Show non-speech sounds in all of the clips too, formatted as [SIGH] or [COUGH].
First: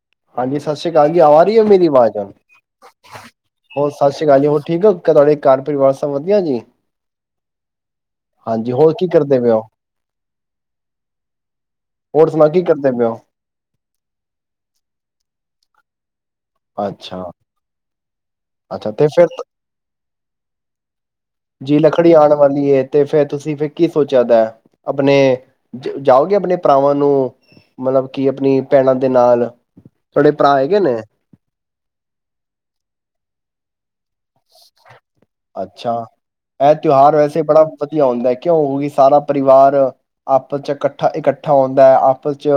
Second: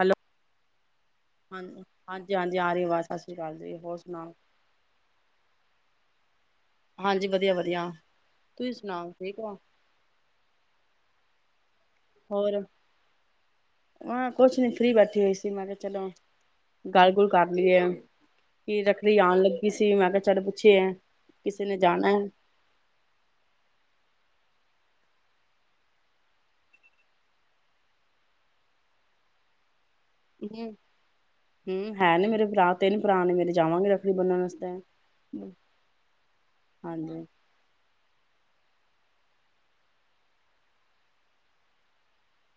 Hello ਹਾਂਜੀ ਸਤਿ ਸ੍ਰੀ ਅਕਾਲ ਜੀ ਆ ਰਹੀ ਹੈ ਹਾਂਜੀ ਮੇਰੀ ਆਵਾਜ਼ ਹਾਂਜੀ ਹਾਂਜੀ ਆ ਰਹੀ ਆਵਾਜ਼ ਸਤਿ ਸ਼੍ਰੀ ਅਕਾਲ ਜੀ ਹੋਰ ਸਤਿ ਸ੍ਰੀ ਸੁਣਾਓ ਅਕਾਲ ਜੀ ਹੋਰ ਠੀਕ ਆ ਤੁਹਾਡੇ ਘਰ ਪਰਿਵਾਰ ਸਭ ਵਧੀਆ ਜੀ? ਹਾਂਜੀ ਵਧੀਆ-ਵਧੀਆ ਹਾਂਜੀ ਤੁਸੀਂ ਹੋਰ ਕੀ ਸੁਣਾਓ ਕਰਦੇ ਠੀਕ ਪਏ ਹੋ? ਹੋਰ ਸੁਣਾਓ ਕੀ ਕਰਦੇ ਪਏ ਓ? ਹਾਂ ਕੁਛ ਨੀ ਫਰੀ ਬੈਠੀ ਹੋਈ ਸੀ ਮੈਂ ਕਿਹਾ ਚਲੋ ਗੱਲ ਅੱਛਾ ਗੁਲ ਕਰ ਲਈਏ ਕਿ -ਅੱਛਾ ਤੇ ਰੱਖੜੀ ਫਿਰ ਆਉਣ ਲੱਗੀ ਸੀ ਮੈਂ ਕਿਹਾ ਚੱਲ ਪੁੱਛੇ ਕਿਸੇ ਨੇ ਜੀ ਜਾਣਾ ਰੱਖੜੀ ਹੈ ਆਉਣ ਵਾਲੀ ਹੈ ਤੇ ਫੇਰ ਤੁਸੀਂ ਫਿਰ ਕੀ ਸੋਚਿਆ ਦਾ? ਆਪਣੇ ਜਾਓਗੇ ਆਪਣੇ ਭਰਾਵਾਂ ਨੂੰ ਮਤਲਬ ਕਿ ਆਪਣੀ ਭੈਣਾਂ ਦੇ ਨਾਲ ਤੁਹਾਡੇ ਭਰਾ ਹਮ ਹੈਗੇ ਨੇ? ਹਮ ਹੈ ਨੇ ਮੇਰੇ ਭਰਾ ਤਿੰਨ ਭਰਾ ਨੇ ਮੇਰੇ ਜਾਵਾਂਗੇ ਬੰਨਣ ਵਾਸਤੇ ਅੱਛਾ ਇਹ ਤਿਉਹਾਰ ਹਾਂਜੀ ਵੈਸੇ ਬੜਾ ਵਧੀਆ ਹੁੰਦਾ। ਕਿਉ ਹੋ ਕਿ ਸਾਰਾ ਪਰਿਵਾਰ ਆਪਸ ਚ ਇਕੱਠਾ- ਇਕੱਠਾ ਹੁੰਂਦਾ ਹੈ ਆਪਸ ਚ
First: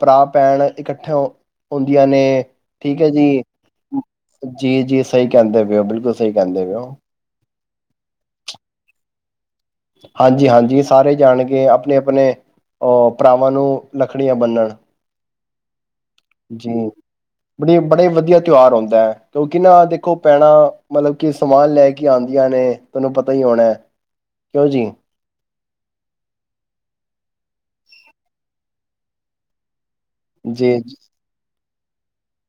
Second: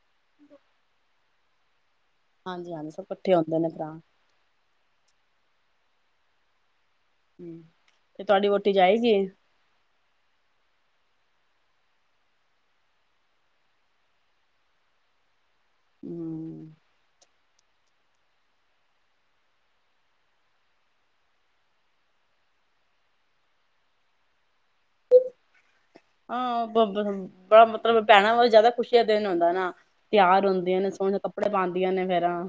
ਭਰਾ ਭੈਣ ਇਕੱਠੇ ਹੋ ਹੁੰਦੀਆਂ ਨੇ ਹਾਂਜੀ ਹਾਂਜੀ ਠੀਕ ਸਭ ਹੈ ਇਕੱਠੇ ਜੀ ਹੁੰਦੇ ਨੇ ਭਰਾ ਜੀ ਜੀ ਸਹੀ ਕਹਿੰਦੇ। ਉਹ ਬਿਲਕੁਲ ਸਹੀ ਕਹਿੰਦੇ ਹੋ। ਹਮ ਤੇ ਤੁਹਾਡੀ ਵਹੁਟੀ ਜਾਏਗੀ? ਹਾਂਜੀ -ਹਾਂਜੀ ਸਾਰੇ ਜਾਣ ਕੇ ਆਪਣੇ ਆਪਣੇ ਅਹ ਭਰਾਵਾਂ ਨੂੰ ਲੱਕੜੀਆਂ ਬੰਨਣ। ਹਮ ਜੇ ਬੜੀ ਬੜੇ ਵਧੀਆ ਤਿਉਹਾਰ ਆਉਂਦਾ ਹੈ ਕਿਉਂਕਿ ਨਾ ਦੇਖੋ ਭੈਣਾਂ ਮਤਲਬ ਕਿ ਸਮਾਨ ਲੈ ਕੇ ਆਉਂਦੀਆਂ ਨੇ ਤੁਹਾਨੂੰ ਪਤਾ ਹੀ ਹੋਣਾ ਹੈ ਕਿਉਂ ਜੀ ਆਹ ਬਬ ਬੜਾ ਮਤਲਬ ਭੈਣਾ ਵ ਜ਼ਿਆਦਾ ਖੁਸ਼ੀ ਦਾ ਦਿਨ ਹੁੰਦਾ ਨਾ ਤਿਆਰ ਜੀ ਹੁੰਦੀਆਂ ਨੇ ਸੋਹਣੇ ਕੱਪੜੇ ਪਾਉਂ ਆਂ ਨੇ ਫੇਰਾਂ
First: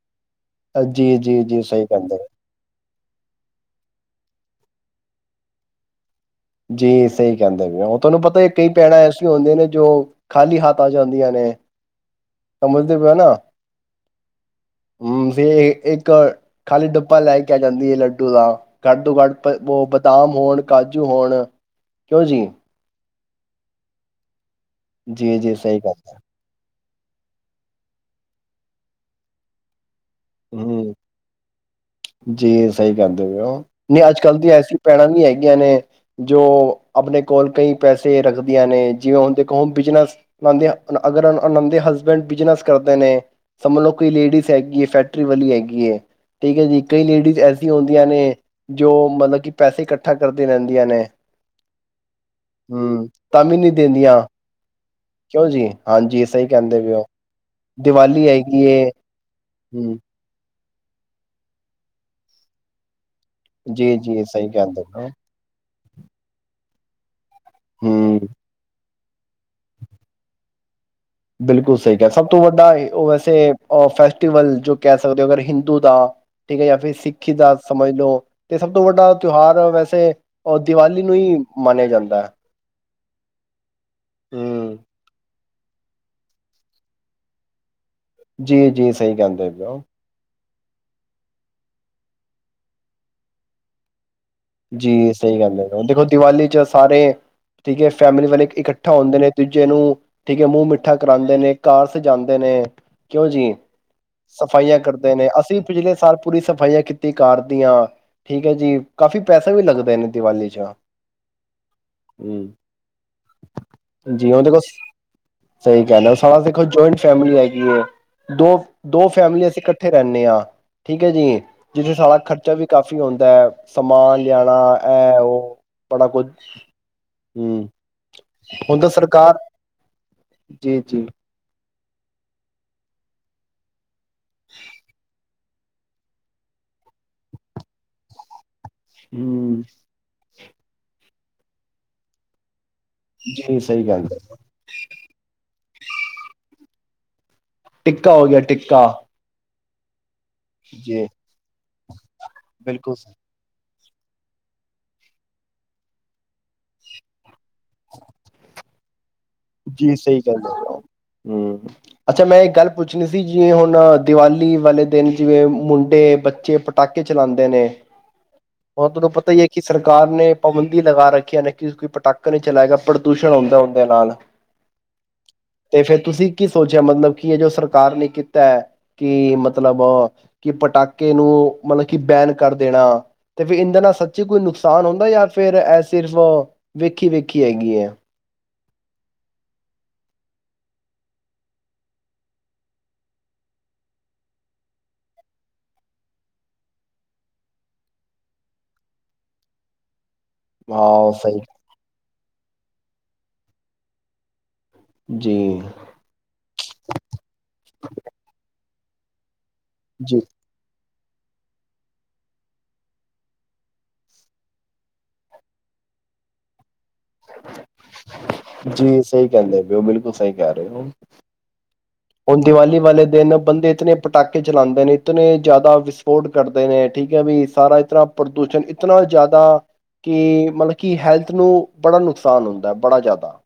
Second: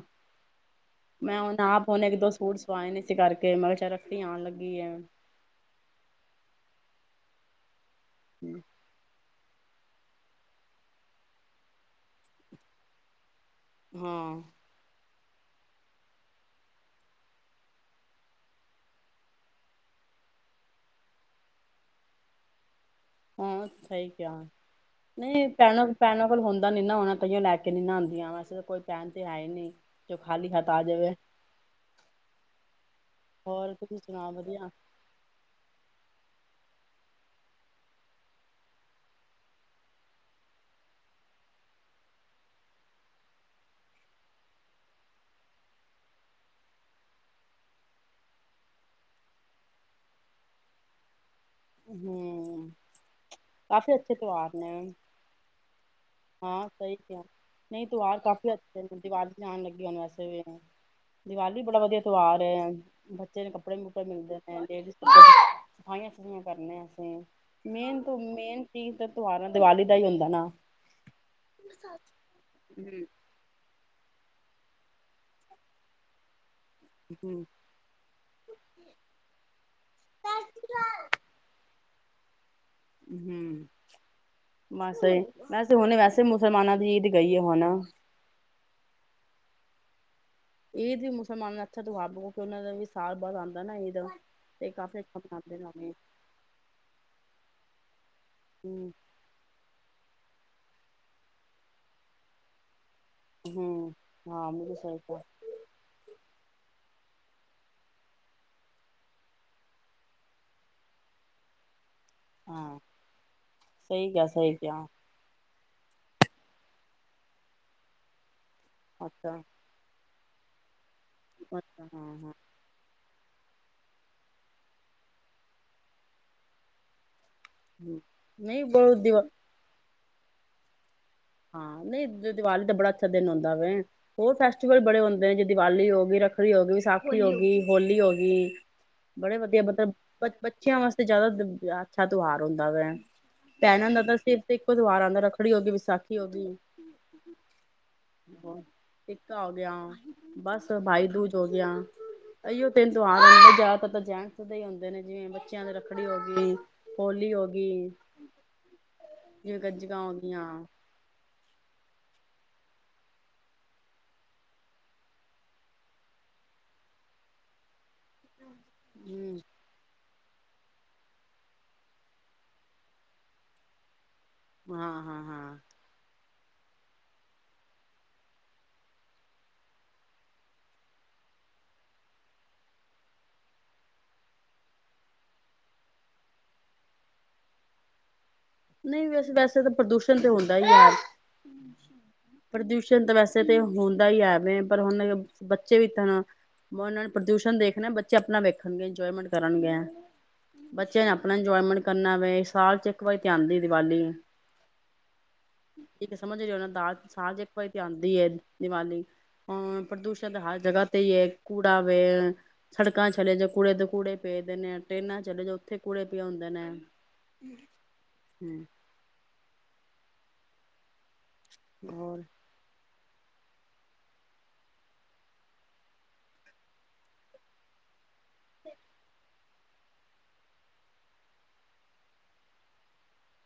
ਜੀ ਜੀ ਮੈਂ ਹੁਣ ਜੀ ਸਹੀ ਆਪ ਉਹਨੇ ਇੱਕ ਕਹਿੰਦੇ ਦੋ ਸੂਟ ਸੁਵਾਏ ਨੇ ਸੀ। ਕਰਕੇ ਮਗਲ ਚ ਰੱਖਤੀ ਆਉਣ ਲੱਗੀ ਹੈ। ਜੀ ਸਹੀ ਕਹਿੰਦੇ ਵੀ ਉਹ ਤੁਹਾਨੂੰ ਪਤਾ ਇਹ ਕਈ ਪੈਣਾ ਹੁੰਦੇ ਨੇ ਜੋ, ਖਾਲੀ ਹਾਥਾਂ ਆਉਦੀਆਂ ਨੇ। ਸਮਝਦੇ ਪਏ ਨਾ? ਹਾਂ। ਹਮ ਇੱਕ ਖਾਲੀ ਡੱਬਾ ਲੈ ਕੇ ਆ ਜਾਂਦੀ ਹੈ ਲੱਡੂ ਦ ਘੱਟ ਤੋਂ ਘੱਟ ਉਹ ਬਦਾਮ ਹੋਣ ਕਾਜੂ। ਹੁਣ ਕਿਉਂ ਜੀ। ਹਾਂ ਸਹੀ ਕਿਹਾ। ਜੀ ਨਹੀਂ ਜੀ ਸਹੀ ਪੈਣਾਂ ਗੱਲ ਹੈ ਪੈਣਾਂ ਕੋਲ ਹੁੰਦਾ। ਦੇਂਦਾ ਨਹੀਂ ਨਾ ਹੋਣਾ ਤਾਹੀਓਂ ਲੈ ਕੇ ਨਹੀਂ ਆਉਂਦੀਆਂ। ਵੈਸੇ ਤਾਂ ਕੋਈ ਪਹਿਣ ਤੇ ਹੈ ਹੀ ਨਹੀਂ। ਜੋ ਖਾਲੀ ਹੱਥ ਆ ਹਮ, ਜਾਵੇ ਜੀ ਸਹੀ ਕਹਿੰਦੇ ਪ ਉਹ। ਹੋਰ ਤੁਸੀਂ ਨਹੀਂ ਅੱਜ ਸੁਣਾਓ ਕੱਲ੍ਹ ਦੀ ਵਧੀਆ। ਐਸੀੀਆਂ ਭੈਣਾਂ ਵੀ ਹੈਗੀਆਂ ਨੇ, ਜੋ ਆਪਣੇ ਕੋਲ ਕਈ ਪੈਸੇ ਰੱਖਦੀਆਂ ਨੇ। ਦੇਖੋ ਜਿਵੇਂ ਅਗਰ ਬਿਜਨਸ ਅਗਰ ਉਹਨਾਂ ਦੇ ਹਸਬੈਂਡ ਬਿਜਨਸ ਕਰਦੇ ਨੇ ਸਮਝ ਲਓ ਕੋਈ ਲੇਡੀਜ਼ ਹੈਗੀ ਹੈ ਫੈ, ਪੈਸੇ ਵਾਲੀ ਹੈਗੀ ਬੇ। ਠੀਕ ਹੈ ਜੀ, ਕਈ ਲੇਡੀਜ਼ ਐਸੀ ਹੁੰਦੀਆਂ ਨੇ ਜੋ ਮਤਲਬ ਕਿ ਪੈਸੇ ਇਕੱਠਾ ਕਰਦੇ ਰਹਿੰਦੀਆਂ ਨੇ। ਹਮ, ਹੂੰ, ਤਾਂ ਵੀ ਨੀ ਕਾਫੀ ਅੱਛੇ ਦਿੰਦੀਆਂ ਪਰਿਵਾਰ ਨੇ। ਕਿਉਂ ਜੀ? ਹਾਂਜੀ ਹਾਂ ਕਹਿੰਦੇ ਪਏ ਸਹੀ ਓ। ਕਿਹਾ, ਨਹੀਂ ਤਿਉਹਾਰ ਦੀਵਾਲੀ ਕਾਫੀ ਹੈਗੀ ਅੱਛੇ ਏ ਨੇ ਦੀਵਲੀ ਆਣ ਲੱਗੀ ਹੁ ਹੂੰ, ਵੈਸੇ ਵੀ। ਦੀਵਾਲੀ ਵੀ ਬੜਾ ਵਧੀਆ ਤਿਉਹਾਰ ਹੈ। ਬੱਚੇ ਨੂੰ ਕੱਪੜੇ ਕੁਪੜੇ ਜੀ-ਜੀ ਮਿਲਦੇ ਸਹੀ ਕਹਿੰਦੇ ਪਏ ਓ। ਸਫਾਈਆਂ ਕਰਨੇ ਆ। ਅਸੀਂ ਮੇਨ ਹੂੰ, ਮੇਨ ਚੀਜ਼। ਤਿਉਹਾਰ ਦੀਵਾਲੀ ਦਾ ਹੀ ਹੁੰਦਾ ਨਾ। ਬਿਲਕੁਲ ਸਹੀ ਕਿਹਾ ਸਭ ਤੋਂ ਵੱਡਾ ਉਹ ਵੈਸੇ ਤਿਉਹਾਰ ਵੀ। ਫਸ ਜੋ ਕਹਿ ਸਕਦੇ ਹੋ ਅਗਰ ਹਿੰਦੂ ਦਾ ਠੀਕ ਹੈ, ਜਾਂ ਫਿਰ ਸਿੱਖੀ ਹਮ ਦਾ ਸਮਝ ਲਓ ਤੇ ਸਭ ਤੋਂ ਵੱਡਾ ਤਿਉਹਾਰ ਵੈਸੇ ਦੀਵਾਲੀ ਨੂੰ ਹੀ ਮੰਨਿਆ ਜਾਂਦਾ। [INAUDIBLE] ਹੂੰ। ਹੂੰ, ਮਸੇ, ਵੈਸੇ ਹੁਣ, ਵੈਸੇ ਮੁਸਲਮਾਨਾਂ ਦੀ ਈਦ ਗਈ ਆ ਹੁਣੇ। ਜੀ ਜੀ ਸਹੀ, ਕਹਿੰਦੇ ਵੀਓ। ਈਦ ਵੀ ਮੁਸਲਮਾਨ ਦਾ ਅੱਛਾ ਤਿਉਹਾਰ ਹੈ ਕਿਉਂਕਿ ਉਹਨਾਂ ਦਾ ਵੀ ਸਾਲ ਬਾਅਦ ਆਉਂਦਾ ਨਾ ਈਦ। ਤੇ ਕਾਫੀ ਜੀ ਅੱਛਾ ਸਹੀ ਮਨਾਉਂਦੇ ਗੱਲ, ਨੇ ਹੈੁਣ ਉਹਨੂੰ ਦੇਖੋ ਦੀਵਾਲੀ ਚ ਸਾਰੇ ਠੀਕ ਹੈ। ਫੈਮਲੀ ਵਾਲੇ ਹਮ ਇਕੱਠਾ ਹੁੰਦੇ ਨੇ ਦੂਜੇ ਨੂੰ, ਠੀਕ ਹੈ ਮੂੰਹ ਮਿੱਠਾ ਕਰਾਉਂਦੇ ਨੇ ਘਰ ਸਜਾਉਂਦੇ ਨੇ। ਕਿਉਂ ਜੀ ਹਮ ਹਾਂ ਬਿਲਕੁਲ ਸਫਾਈਆਂ ਸਹੀ ਕਰਦੇ ਕਿਹਾ ਨੇ ਅਸੀਂ ਪਿਛਲੇ ਸਾਲ ਪੂਰੀ ਸਫਾਈਆਂ ਕੀਤੀ ਸੀ। ਘਰ ਦੀਆਂ, ਠੀਕ ਹੈ ਜੀ ਕਾਫੀ, ਪੈਸਾ ਵੀ ਲੱਗਦਾ ਨੇ ਦੀਵਾਲੀ ਚ। ਹਮ, ਹਾਂ ਸਹੀ ਕਿਹਾ ਜੀਉਦੇ ਸਹੀ ਬਛ। ਕਿਹਾ ਸਹੀ ਕਹਿਣਾ, ਸਾਡਾ ਦੇਖੋ ਜਆਇੰਟ ਫੈਮਿਲੀ ਹੈਗੀ ਹੈ। ਦੋ- ਦੋ ਅੱਛਾ ਫੈਮਿਲੀ ਅਸੀਂ ਇਕੱਠੇ ਰਹਿੰਦੇ। ਆ [UNINTELLIGIBLE] ਠੀਕ ਹੈ ਜੀ ਅੱਛਾ ਜਿੱਥੇ ਹਾਂ ਸਡਾ ਖਰਚਾ ਵੀ ਕਾਫੀ ਆਉਂਦਾ। ਦਾ ਸਮਾਨ ਲਿਆਣਾ ਹੈ। ਇਹ, ਉਹ ਬੜਾ ਕੁਝ ਹੂੰ ਹਾਂ ਨਹੀਂ ਹੁਣ ਤਾ ਬਹੁਤ ਦਿਵਾ ਸਰਕਾਰ ਜੀ, ਜੀ ਹਾਂ। ਨਹੀਂ ਦੀਵਾਲੀ ਤੇ ਬੜਾ ਅੱਛਾ ਦਿਨ ਆਉਂਦਾ ਵ ਉਹ ਫੈਸਟੀਵਲ ਬੜੇ ਹੁੰਦੇ ਨੇ ਜ ਦੀਵਾਲੀ ਹੋ ਗਈ, ਰੱਖੜੀ ਹੋ ਗਈ, ਵਿਸਾਖੀ ਹੋ ਗਈ, ਹੋਲੀ ਹੋ ਗਈ, ਬੜੇ ਵਧੀਆ ਮਤਲਬ ਬੱਚਿਆਂ ਵਾਸਤੇ ਜ਼ਿਆਦਾ ਅੱਛਾ ਤਿਉਹਾਰ ਹੁੰਦਾ ਜੀ ਸਹੀ ਭੈਣਾ ਦਾ ਗੱਲ ਹੈ ਤਾਂ ਸਿਰ ਤੇ ਇੱਕੋ ਤਿਉਹਾਰ ਆਉਂਦਾ ਰੱਖੜੀ, ਹੋਗੀ ਕੇ ਵਿਸਾਖੀ [INAUDIBLE] ਟਿੱਕਾ ਹੋ ਗਿਆ ਟਿੱਕਾ ਵਿਆਹ ਬਸ ਜੀ ਬਾਈ ਦੂਜ ਹੋ ਗਿਆ ਇਹੀਓ ਤਿੰਨ ਬਿਲਕੁਲ ਸਹੀ ਤਿਉਹਾਰ ਆਦਾ ਜ਼ਿਆਦਾ ਜੈਂਟਸ ਦੇ ਹੀ ਹੁੰਦੇ ਨੇ, ਜਿਵੇਂ ਬੱਚਿਆਂ ਦੀ ਰੱਖੜੀ ਹੋ ਗਈ, ਹੋਲੀ ਹੋ ਗਈ ਹੂੰ [UNINTELLIGIBLE] ਜਿਵੇਂ ਕੱਜਕਾਂ ਆਉਂਦੀਆਂ ਹੂੰ, ਅੱਛਾ ਮੈਂ ਇੱਕ ਗੱਲ ਪੁੱਛਣੀ ਸੀ ਜਿਵੇਂ ਹੁਣ ਦੀਵਾਲੀ ਵਾਲੇ ਦਿਨ ਜਿਵੇਂ ਮੁੰਡੇ ਬੱਚੇ ਪਟਾਕੇ ਚਲਾਉਂਦੇ ਨੇ ਹੁਣ ਤੁਹਾਨੂੰ ਪਤਾ ਹਮ ਹੀ ਹੈ ਕਿ ਸਰਕਾਰ ਨੇ ਪਾਬੰਦੀ ਲਗਾ ਰੱਖੀਆਂ ਨੇ ਕਿ ਕੋਈ ਪਟਾਕਾ ਨਹੀਂ ਚਲਾਏਗਾ ਪ੍ਰਦੂਸ਼ਣ ਹੁੰਦਾ ਉਹਦੇ ਨਾਲ ਹਾਂ, ਹਾਂ, ਹਾਂ ਤੇ ਫੇਰ ਤੁਸੀਂ ਕੀ ਸੋਚਿਆ ਮਤਲਬ ਕੀ ਹੈ, ਜੋ ਸਰਕਾਰ ਨੇ ਕੀਤਾ ਕਿ ਮਤਲਬ ਕਿ ਪਟਾਕੇ ਨੂੰ ਮਤਲਬ ਕਿ ਬੈਨ ਕਰ ਦੇਣਾ ਤੇ ਫੇਰ ਇਹਦੇ ਨਾਲ ਸੱਚੀ ਕੋਈ ਨੁਕਸਾਨ ਹੁੰਦਾ ਜਾਂ ਫਿਰ ਇਹ ਸਿਰਫ ਵੇਖੀ, ਵੇਖੀ ਹੈਗੀ ਏ। ਨਹੀਂ ਵੈਸੇ ਵੈਸੇ ਤਾਂ ਪ੍ਰਦੂਸ਼ਣ ਤਾਂ ਹੁੰਦਾ ਹੀ ਹੈ, ਪ੍ਰਦੂਸ਼ਣ ਤਾਂ ਵੈਸੇ ਤਾਂ ਹੁੰਦਾ ਹੀ ਹੈਵੇ ਪਰ ਹੁਣ ਬੱਚੇ ਵੀ ਤਾਂ ਉਹਨਾਂ ਨੂੰ ਪ੍ਰਦੂਸ਼ਣ ਦੇਖਣੇ ਬੱਚੇ ਆਪਣਾ ਵੇਖਣਗੇ ਇੰਜੋਏਮੈਂਟ ਕਰਨਗੇ। ਬੱਚਿਆਂ ਨੇ ਹਾਂ ਆਪਣਾ ਸਹੀ ਇੰਜੋਏਮੈਂਟ ਕਰਨਾ ਵਵ ਸਾਲ ਚ ਇਕ ਵਾਰੀ ਤੇ ਆਦੀ ਦੀਵਾਲੀ ਜੀ ਠੀਕ ਸਮਝ ਰਹੇ ਹੋ ਨਾ ਸਾਲ ਚ ਇੱਕ ਵਾਰੀ ਤੇ ਆਦੀ ਏ ਦੀਵਾਲੀ ਅ ਜੀ ਪ੍ਰਦੂਸ਼ਣ ਤਾਂ ਹਰ ਜਗ੍ਹਾ ਤੇ ਕੂੜਾ ਵੇ ਸੜਕਾਂ ਚਲੇ ਜਾ ਕੂੜੇ ਦੇ ਕੂੜੇ ਪਏ ਦੇ ਨੇ ਆ ਟ੍ਰੇਨਾਂ ਚਲੇ ਜਾ ਉੱਥੇ ਕੂੜੇ ਪਏ ਹੁੰਦੇ ਨੇ ਹੂੰ ਜੀ ਸਹੀ ਕਹਿੰਦੇ ਵੀ ਉਹ ਬਿਲਕੁਲ ਸਹੀ ਕਹਿ ਰਹੇ ਹੋ ਹੋਰ ਹੁਣ ਦੀਵਾਲੀ ਵਾਲੇ ਦਿਨ ਬੰਦੇ ਇਤਨੇ ਪਟਾਕੇ ਚਲਾਂਦੇ ਨੇ ਇਤਨੇ ਜ਼ਿਆਦਾ ਵਿਸਫੋਟ ਕਰਦੇ ਨੇ ਠੀਕ ਹੈ ਵੀ ਸਾਰਾ ਇਸ ਤਰ੍ਹਾਂ ਪ੍ਰਦੂਸ਼ਣ ਇਤਨਾ ਜ਼ਿਆਦਾ ਕਿ ਮਤਲਬ ਕਿ ਹੈਲਥ ਨੂੰ ਬੜਾ ਨੁਕਸਾਨ ਹੁੰਦਾ ਬੜਾ ਜ਼ਿਆਦਾ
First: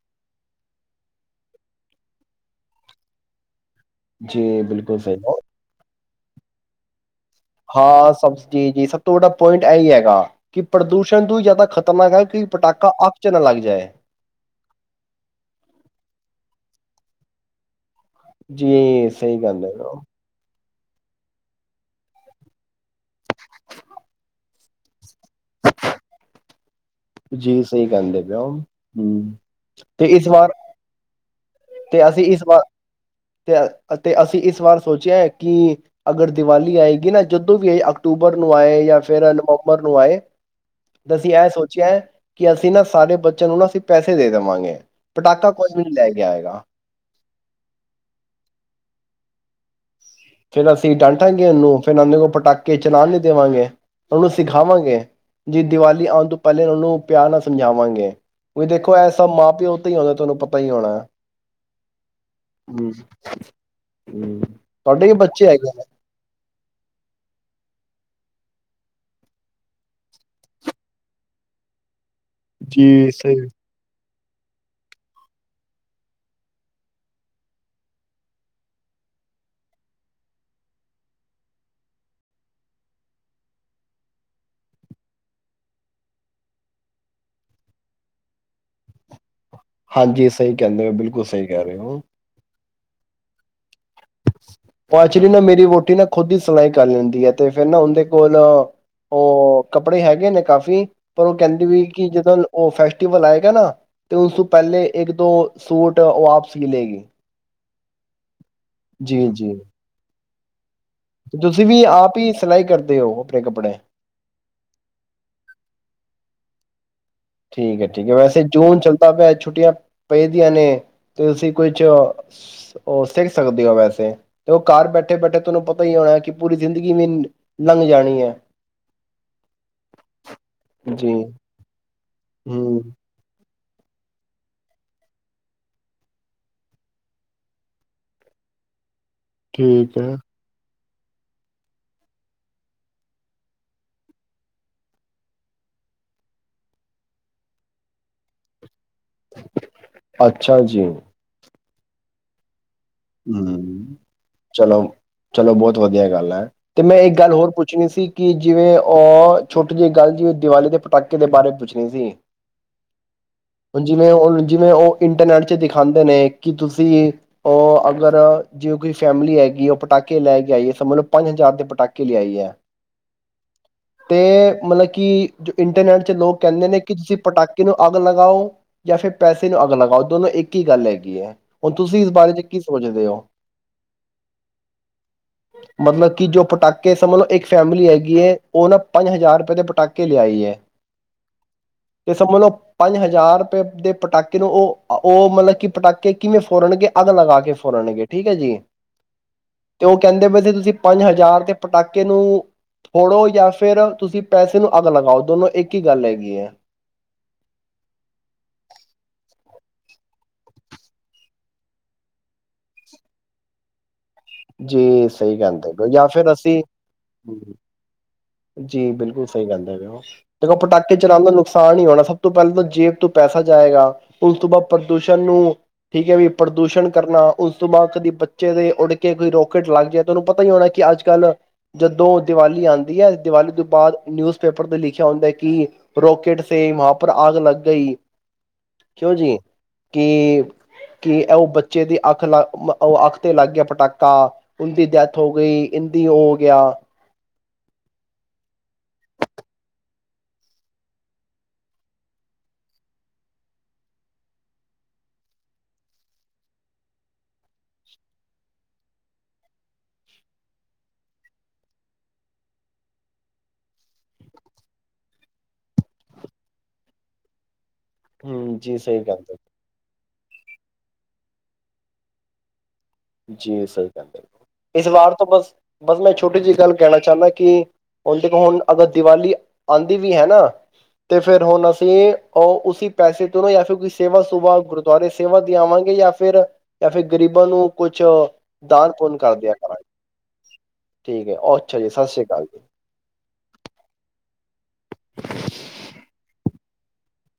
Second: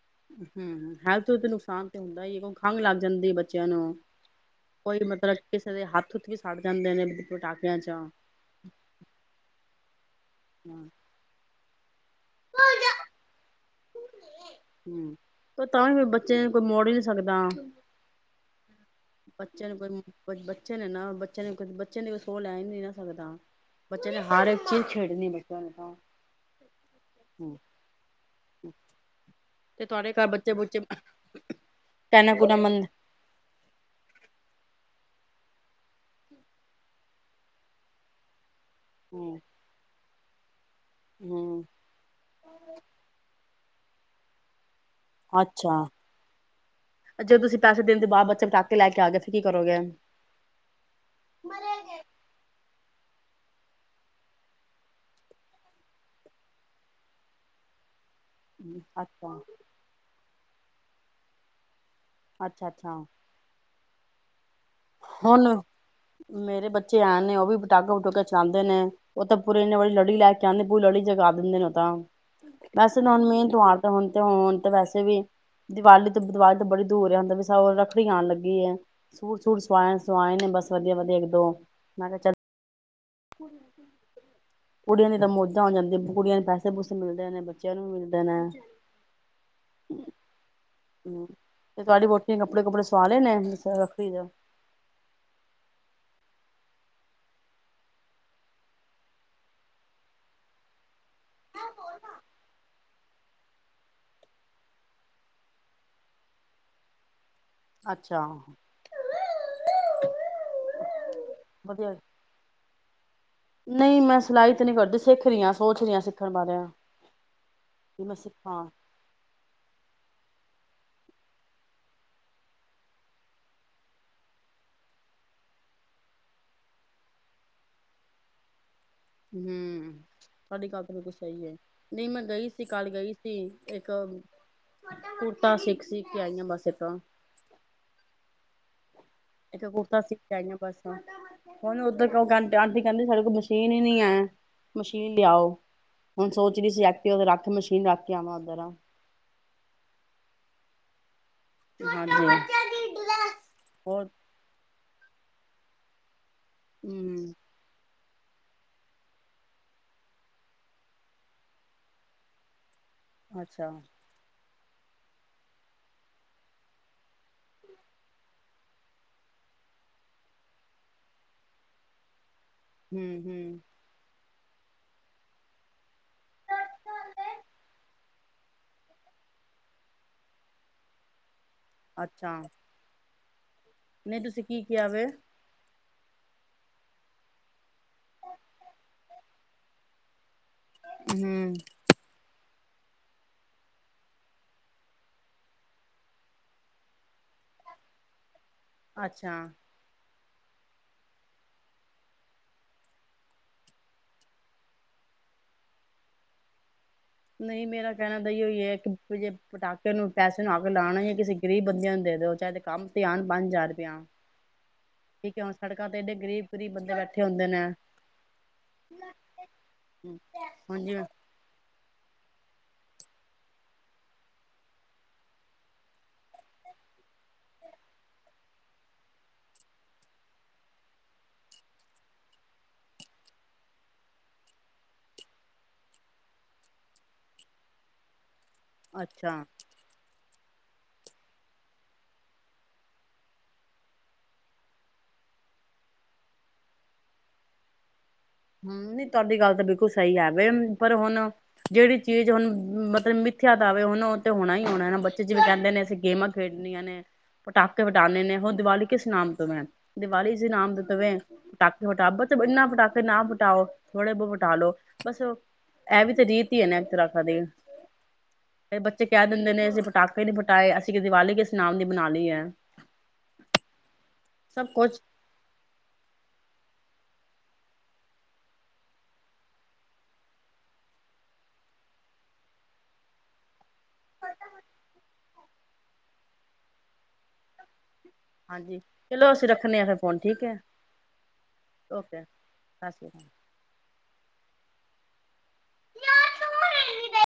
ਹੂੰ, ਹੈਲਥ-ਹੂਲਥ ਨੂੰ ਨੁਕਸਾਨ ਤਾ ਹੁੰਦਾ ਹੀ ਏ, ਹੁਣ ਖੰਗ ਲੱਗ ਜਾਂਦੀ ਬੱਚੇ ਨੂੰ ਬਚਿਆ ਨੂੰ ਜੀ ਬਿਲਕੁਲ ਕੋਈ ਨੀ ਸਹੀ ਮਤਲਬ ਕਿਸੇ ਦੇ ਹੱਥ ਵੀ ਸੜ ਜਾਂਦੇ ਨੇ ਪਟਾਕਿਆਂ ਚ ਹਾਂ ਸਭ ਜੀ ਜੀ ਸਭ ਤੋਂ ਵੱਡਾ ਪੁਆਇੰਟ ਐ ਹੀ ਏ ਹਾਂ ਕਿ ਪ੍ਰਦੂਸ਼ਣ ਤੋਂ ਜ਼ਿਆਦਾ ਖਤਰਾ ਤਾਂ ਮੈਂ ਕਿਹਾ ਕਿ ਪਟਾਕਾ ਅੱਖ ਚ ਨਾ ਲੱਗ ਜਾਏ ਤਾਂ ਹੂੰ ਤਾਂ ਵੀ ਕੋ ਬੱਚੇ ਨੂੰ ਕੋਈ ਮੋੜ ਹੀ ਨਹੀਂ ਸਕਦਾ ਜੀ ਸਹੀ ਗੱਲ ਏ ਬੱਚਿਆਂ ਨੇ ਨਾ ਬੱਚਿਆਂ ਨੂੰ ਬੱਚਿਆਂ ਨੂੰ ਕੋਈ ਸੋਹ ਲੈ ਨੀ ਨਾ ਸਕਦਾ ਬੱਚਿਆਂ ਨੇ ਹਰ ਇੱਕ ਚੀਜ਼ ਖੇਡਣੀ ਬੱਚਿਆਂ ਨੇ ਤਾਂ ਹੂੰ ਜੀ ਸਹੀ ਕਹਿੰਦੇ ਪਏ ਹੋ ਹੂੰ ਤੇ ਤੁਹਾਡੇ ਇਸ ਘਰ ਵਾਰ ਬੱਚੇ ਬੁੱਚੇ ਤੇ ਅਸੀਂ ਟੈਨਾ ਇਸ ਟੂਨਾ ਵਾਰ ਮੰਨ ਤੇ ਤੇ ਅਸੀਂ ਇਸ ਵਾਰ ਸੋਚਿਆ ਏ ਕਿ ਅਗਰ ਦੀਵਾਲੀ ਆਏਗੀ ਨਾ ਜਦੋਂ ਵੀ ਆਏ ਅਕਤੂਬਰ ਨੂੰ ਆਏ ਜਾਂ ਫਿਰ ਹੂੰ ਨਵੰਬਰ ਨੂੰ ਆਏ ਅਸੀਂ ਇਹ ਹੂੰ ਸੋਚਿਐ ਕਿ ਅਸੀਂ ਨਾ ਸਾਰੇ ਬੱਚਿਆਂ ਨੂੰ ਨਾ ਅਸੀਂ ਪੈਸੇ ਦੇ ਦੇਵਾਂਗੇ। ਪਟਾਕਾ ਕੁਝ ਵੀ ਅੱਛਾ ਨੀ ਲੈ ਗਿਆ ਹੈਗਾ। ਜੇ ਤੁਸੀਂ ਪੈਸੇ ਦੇਣ ਦੇ ਬਾਅਦ ਬੱਚਾ ਪਟਾਕੇ ਲੈ ਕੇ ਆ ਗਿਆ ਫਿਰ ਕੀ ਕਰੋਗੇ। ਫਿਰ ਅਸੀਂ ਡਾਂਟਾਂਗੇ ਉਹਨੂੰ ਫਿਰ ਉਹਦੇ ਕੋਲ ਪਟਾਕੇ ਚਲਾਣ ਨੀ ਦੇਵਾਂਗੇ ਉਹਨੂੰ ਸਿਖਾਵਾਂਗੇ ਜੀ ਦੀਵਾਲੀ ਆਉਣ ਤੋਂ ਪਹਿਲੇ ਉਹਨਾਂ ਨੂੰ ਪਿਆਰ ਨਾਲ ਸਮਝਾਵਾਂਗੇ। ਵੀ ਦੇਖੋ ਐ ਸਭ ਅੱਛਾ ਮਾਂ ਪਿਓ ਤੋਂ ਹੀ ਆਉਂਦਾ ਤੁਹਾਨੂੰ ਪਤਾ। ਪਈ ਹੋਣਾ। [INAUDIBLE] ਅੱਛਾ ਅੱਛਾ ਵੀ ਬੱਚੇ ਹੁਣ ਹੈਗੇ ਨੇ ਮੇਰੇ ਬੱਚੇ ਐਨ ਨੇ ਉਹ ਵੀ ਬਟਾਕਾ ਬਟੂਕਾ ਚ ਜਾਂਦੇ ਨੇ ਉਹ ਤਾਂ ਪੂਰੀ ਇੰਨੀ ਬੜੀ ਲੜੀ ਲੈ ਕੇ ਆਂਦੇ ਪੂਰੀ ਲੜੀ ਜਗਾ ਦਿੰਦੇ ਨੇ ਉਹ ਤਾਂ। ਮੈਸਜ ਜੀ ਸਹੀ ਮੀਂ ਨੌਟ ਆਰ ਦਾ ਵੰਨ। ਤੇ ਹੁਣ ਤੇ ਵੈਸੇ ਵੀ ਦੀਵਾਲੀ ਤੋਂ ਦੀਵਾਲੀ ਤੋਂ ਬੜੀ ਦੂਰ ਰਿਹਾ ਹੁੰਦਾ ਵੀ ਸ ਰੱਖੜੀ ਆਉਣ ਲੱਗੀ ਹੈ ਸੂਟ ਸੂਟ ਸਵਾਏ- ਸਵਾਏ ਨੇ ਬਸ ਵਧੀਆ- ਵਧੀਆ ਇੱਕ ਦੋ ਮੈਂ ਕਿਹਾ ਚੱਲ [UNINTELLIGIBLE] ਕੁੜੀਆਂ ਦੀਆਂ ਤਾਂ ਮੌਜਾਂ ਹੋ ਜਾਂਦੀਆਂ ਨੇ ਕੁੜੀਆਂ ਦੇ ਪੈਸੇ ਪੂਸੇ ਮਿਲਦੇ ਨੇ ਬੱਚਿਆਂ ਨੂੰ ਮਿਲਦੇ ਨੇ। ਹਾਂਜੀ ਸਹੀ ਕਹਿੰਦੇ ਹੋ ਬਿਲਕੁਲ ਸਹੀ ਕਹਿ ਰਹੇ ਹੋ। ਕਪੜੇ-ਕੁਪੜੇ ਸੁਆਲੇ ਨੇ ਫਿਰ। ਉਹ ਐਕਚੁਲੀ ਨਾ ਮੇਰੀ ਵਹੁਟੀ ਨਾ ਖੁਦ ਦੀ ਸਿਲਾਈ ਕਰ ਲੈਂਦੀ ਹੈ ਤੇ ਫਿਰ ਨਾ ਉਹਦੇ ਕੋਲ ਉਹ ਕੱਪੜੇ ਹੈਗੇ ਨੇ ਕਾਫੀ। ਪਰ ਉਹ ਕਹਿੰਦੀ ਵੀ ਕਿ ਜਦੋਂ ਉਹ ਫੈਸ ਤੇ ਉਹ ਬੁਲਾਏਗਾ ਨਾ ਤੇ ਉਸ ਤੋਂ ਪਹਿਲੇ ਇੱਕ ਦੋ ਸੂਟ ਉਹ ਆਪ ਸੀਅ ਲਏਗੀ। ਅੱਛਾ। ਜੀ-ਜੀ। ਵਧੀਆ, ਹੀ ਸਿਲਾਈ ਕਰਦੇ ਹੋ ਆਪਣੇ ਕੱਪੜੇ ਨਹੀਂ ਮੈਂ ਸਿਲਾਈ ਤੇ ਨਹੀਂ ਕਰਦੀ ਸਿੱਖ ਰਹੀ ਆਂ ਸੋਚ ਰਹੀ ਸਿੱਖਣ ਬਾਰੇ। ਠੀਕ ਹੈ ਕਿ ਠੀਕ ਹੈ ਮੈਂ ਵੈਸੇ ਸਿੱਖਾਂ। ਜੂਨ ਚਲਤਾ ਪਿਆ ਛੁੱਟੀਆਂ ਪਈਦੀਆਂ ਨੇ। ਤੁਸੀਂ ਕੁਛ ਉਹ ਸਿੱਖ ਸਕਦੇ ਹੋ ਵੈਸੇ ਤੇ ਉਹ ਘਰ ਬੈਠੇ-ਬੈਠੇ ਤੁਹਾਨੂੰ ਪਤਾ ਹੀ ਹੋਣਾ ਕਿ ਪੂਰੀ ਜ਼ਿੰਦਗੀ ਵੀ ਲੰਘ ਜਾਣੀ ਹੈ। ਹੂੰ ਤੁਹਾਡੀ ਗੱਲ ਬਿਲਕੁਲ ਜੀ ਸਹੀ ਹੈ। ਨਹੀਂ, ਮੈਂ ਗਈ ਸੀ ਹਮ ਕੱਲ੍ਹ ਗਈ ਸੀ। ਇੱਕ ਕੁੜਤਾ ਸਿੱਖ ਸੀਅ ਕੇ ਆਈਆਂ ਬਸ। ਇੱਕ ਠੀਕ ਕੁੜਤਾ ਹੈ ਸੀਅ ਕੇ ਆਈਆਂ ਬਸ। ਹੁਣ ਉਧਰ ਆਂਟੀ ਕਹਿੰਦੀ ਸਾਡੇ ਕੋਲ ਮਸ਼ੀਨ ਹੀ ਨੀ ਹੈ, ਮਸ਼ੀਨ ਲਿਆਓ ਹੁਣ ਸੋਚ ਰਹੀ ਸੀ, ਐਕਟਿਵਾ ਤੇ ਰੱਖ ਕੇ ਮਸ਼ੀਨ ਰੱਖ ਕੇ ਆਵਾਂ ਉੱਧਰ। ਅੱਛਾ ਜੀ। ਹਾਂਜੀ। [INAUDIBLE] ਹੂੰ, ਹੋਰ ਚਲੋ। ਚਲੋ ਬਹੁਤ ਵਧੀਆ ਗੱਲ ਐ। ਤੇ ਮੈਂ ਇੱਕ ਗੱਲ ਹੂੰ ਹੋਰ ਪੁੱਛਣੀ ਸੀ। ਕਿ ਜਿਵੇਂ ਉਹ ਛੋਟੀ ਜਿਹੀ ਗੱਲ ਜਿਵੇ ਦੀਵਾਲੀ ਦੇ ਪਟਾਕੇ ਦੇ ਬਾਰੇ ਪੁੱਛਣੀ ਸੀ। ਅੱਛਾ [UNINTELLIGIBLE] ਜਿਵੇਂ ਉਹ ਇੰਟਰਨੈਟ ਚ ਦਿਖਾਂਦੇ ਨੇ ਕਿ ਤੁਸੀਂ ਉਹ ਅਗਰ ਜਿਵੇਂ ਕੋਈ ਫੈਮਿਲੀ ਹੈਗੀ ਉਹ ਪਟਾਕੇ ਲੈ ਕੇ ਆਈ ਏ ਸਮਝ ਲਓ ਪੰਜ ਹਜ਼ਾਰ ਦੇ ਪਟਾਕੇ ਲਿਆਈ ਐ। ਹੂੰ-ਹੂੰ। ਤੇ ਮਤਲਬ ਕਿ ਜੋ ਇੰਟਰਨੈਟ ਚ ਲੋਕ ਕਹਿੰਦੇ ਨੇ ਕਿ ਤੁਸੀਂ ਪਟਾਕੇ ਨੂੰ ਅੱਗ ਲਗਾਓ ਜਾਂ ਫਿਰ ਪੈਸੇ ਨੂੰ ਅੱਗ ਲਗਾਓ ਦੋਨੋ ਇੱਕ ਹੀ ਗੱਲ ਹੈਗੀ ਹੈ। ਹੁਣ ਤੁਸੀਂ ਇਸ ਬਾਰੇ ਅੱਛਾ ਚ ਕੀ ਦੇ ਓ ਨਹੀਂ ਤੁਸੀਂ ਕੀ ਕਿਹਾ ਵੇ? ਮਤਲਬ ਕਿ ਜੋ ਪਟਾਕੇ ਸਮਝ ਲੋ ਇੱਕ ਫੈਮਿਲੀ ਹੈਗੀ ਏ ਉਹ ਨਾਂ ਪੰਜ ਹਜ਼ਾਰ ਰੁਪਏ ਦੇ ਪਟਾਕੇ ਲਿਆਈ ਏ। ਹੂੰ ਤੇ ਸਮਝ ਲਓ ਪੰਜ ਹਜ਼ਾਰ ਰੁਪਏ ਦੇ ਪਟਾਕੇ ਨੂੰ ਉਹ, ਉਹ ਮਤਲਬ ਕਿ ਪਟਾਕੇ ਕਿਵੇਂ ਫੋੜਨਗੇ ਅੱਗ ਲਗਾ ਕੇ ਫੋੜਨਗੇ ਠੀਕ ਹੈ ਜੀ। ਅੱਛਾ। ਤੇ ਉਹ ਕਹਿੰਦੇ ਵੈਸੇ ਤੁਸੀਂ ਪੰਜ ਹਜ਼ਾਰ ਤੇ ਪਟਾਕੇ ਨੂੰ ਫੋੜੋ ਜਾਂ ਫਿਰ ਤੁਸੀਂ ਪੈਸੇ ਨੂੰ ਅੱਗ ਲਗਾਓ, ਦੋਨੋਂ ਇੱਕ ਹੀ ਗੱਲ ਹੈਗੀ ਐ। ਨਹੀਂ ਮੇਰਾ ਕਹਿਣਾ ਬਈ ਆਇਓ ਹੈ ਕਿ ਜੇ ਪਟਾਕੇ ਨੂੰ ਪੈਸੇ ਨੂੰ ਅੱਗ ਲਾਣਾ ਹੀ ਐ ਕਿਸੇ ਗ਼ਰੀਬ ਬੰਦਿਆਂ ਨੂੰ ਦੇ ਦਿਓ, ਚਾਹੇ ਤੇ ਕੰਮ ਤੇ ਆਣ ਪੰਜ ਹਜ਼ਾਰ ਰੁਪਏ ਆਨ। ਜੀ ਸਹੀ ਕਹਿੰਦੇ ਪਏ ਜਾਂ ਫਿਰ ਗਰੀਬ ਅਸੀਂ ਗਰੀਬ ਬੰਦੇ ਬੈਠੇ ਹੁੰਦੇ ਨੇ ਜੀ ਬਿਲਕੁਲ ਸਹੀ ਕਹਿੰਦੇ ਪਏ ਓ, ਉਹ ਜਦੋ ਹੁਣ ਪਟਾਕੇ ਜਿਵੇਂ ਚਲਾਂਦੇ ਨੁਕਸਾਨ ਤਾਂ ਨਾਂ ਹੋਣਾ, ਸਭ ਤੋਂ ਪਹਿਲਾਂ ਤਾਂ ਜੇਬ ਤੋਂ ਪੈਸਾ ਜਾਏਗਾ, ਉਸ ਤੋਂ ਬਾਅਦ ਪ੍ਰਦੂਸ਼ਣ ਨੂੰ ਠੀਕ ਹੈ, ਵੀ ਪ੍ਰਦੂਸ਼ਣ ਕਰਨਾ ਉਸ ਤੋਂ ਬਾਅਦ ਕਦੀ ਬੱਚੇ ਦੇ ਉੱਡ ਕੇ ਕੋਈ ਰੋਕੇਟ ਲੱਗ ਜਾਏ ਤਾਂ ਉਹਨੂੰ ਪਤਾ ਹੀ ਹੋਣਾ ਕਿ ਅੱਜ ਕੱਲ੍ਹ ਜਦੋਂ ਦੀਵਾਲੀ ਆਂਦੀ ਹੈ। ਦੀਵਾਲੀ ਤੋਂ ਬਾਅਦ ਨਿਊਜ਼ ਪੇਪਰ ਤੇ ਲਿਖਿਆ ਹੁੰਦਾ ਐ ਕਿ ਰੋਕੇਟ ਸੇ ਵਹਾਂ ਪਰ ਆਗ ਲੱਗ ਗਈ। ਕਿਉਂ ਜੀ ਅੱਛਾ ਕੀ ਕਿ ਉਹ ਬੱਚੇ ਦੀ ਅੱਖ ਲੱਗ, ਉਹ ਅੱਖ ਤੇ ਲੱਗ ਗਿਆ ਪਟਾਕਾ, ਉਹਦੀ ਡੈਥ ਹੋ ਗਈ, ਇੰਦੀ ਉਹ ਹੋ ਗਿਆ। ਹੂੰ, ਨਹੀਂ ਤੁਹਾਡੀ ਗੱਲ ਤਾਂ ਬਿਲਕੁਲ ਸਹੀ ਹੈ ਵੇ ਪਰ ਹੁਣ ਜਿਹੜੀ ਚੀਜ਼ ਹੁਣ, ਮਤਲਬ ਮਿਥਿਆ ਦਾ ਵੇ ਹੁਣ, ਉਹ ਤੇ ਹੋਣਾ ਹੀ ਹੋਣਾ, ਬੱਚੇ ਜਿਵੇਂ ਤੇ ਉਹ ਕਹਿੰਦੇ ਨੇ ਅਸੀਂ ਗੇਮਾਂ ਖੇਡਣੀਆਂ ਨੇ ਪਟਾਕੇ ਉਡਾਣੇ ਨੇ, ਹੁਣ ਦੀਵਾਲੀ ਕਿਸ ਨਾਮ ਤੋਂ ਵੇ, ਦੀਵਾਲੀ ਇਸ ਨਾਮ ਦੇ ਤਵੇਂ, ਪਟਾਕੇ ਫਟਾ ਬੱਚੇ ਇੰਨਾ ਪਟਾਕੇ ਫਿਰ ਨਾ ਫਟਾਓ, ਥੋੜੇ ਬਹੁਤ ਫਟਾ ਲੋੋ, ਬਸ ਇਹ ਵੀ ਤਾਂ ਰੀਤ ਹੀ ਹੈ ਨਾ ਇੱਕ ਤਰ੍ਹਾਂ ਦੀ। ਹਮ ਜੀ ਤੇ ਸਹੀ ਬੱਚੇ ਕਹਿ ਕਹਿੰਦੇ ਦਿੰਦੇ ਨੇ, ਅਸੀ ਪਟਾਕ ਪਟਾਕੇ ਹੀ ਨੀ ਫਟਾਏ, ਅਸੀਂ ਕੀ ਦੀਵਾਲੀ ਕਿਸ ਨਾਮ ਦੀ ਮਨਾਨੀ ਹੈ। ਜੀ ਸਹੀ ਗੱਲ ਹੈ, ਸਭ ਇਸ ਕੁਛ ਵਾਰ ਤੋਂ ਬਸ, ਬਸ ਮੈਂ ਛੋਟੀ ਜਿਹੀ ਗੱਲ ਕਹਿਣਾ ਚਾਹੁੰਦਾ ਕਿ ਹੁਣ ਦੇਖੋ, ਹੁਣ ਅਗਰ ਦੀਵਾਲੀ ਆਂਦੀ ਵੀ ਹੈ ਨਾ, ਤੇ ਫੇਰ ਹੁਣ ਅਸੀਂ ਉਹ ਉਸੀ ਪੈਸੇ ਤੋਂ ਜਾਂ ਫਿਰ ਕੋਈ ਸੇਵਾ ਸੂਵਾ ਗੁਰਦੁਆਰੇ ਸੇਵਾ ਦੇ ਆਵਾਂਗੇ, ਜਾਂ ਫਿਰ ਜਾਂ ਫਿਰ ਗ਼ਰੀਬਾਂ ਨੂੰ ਕੁਛ ਹਾਂਜੀ ਦਾਨ ਪੁੰਨ ਚਲੋ ਅਸੀਂ ਕਰਦਿਆ ਰੱਖਣੇ ਆ ਕਰਾਂਗੇ ਫਿਰ ਫੋਨ ਠੀਕ ਹੈ ਠੀਕ ਹੈ, ਅੱਛਾ ਜੀ ਸਤਿ ਓਕੇ ਸ੍ਰੀ ਅਕਾਲ ਜੀ। ਸਤਿ ਸ਼੍ਰੀ [UNINTELLIGIBLE]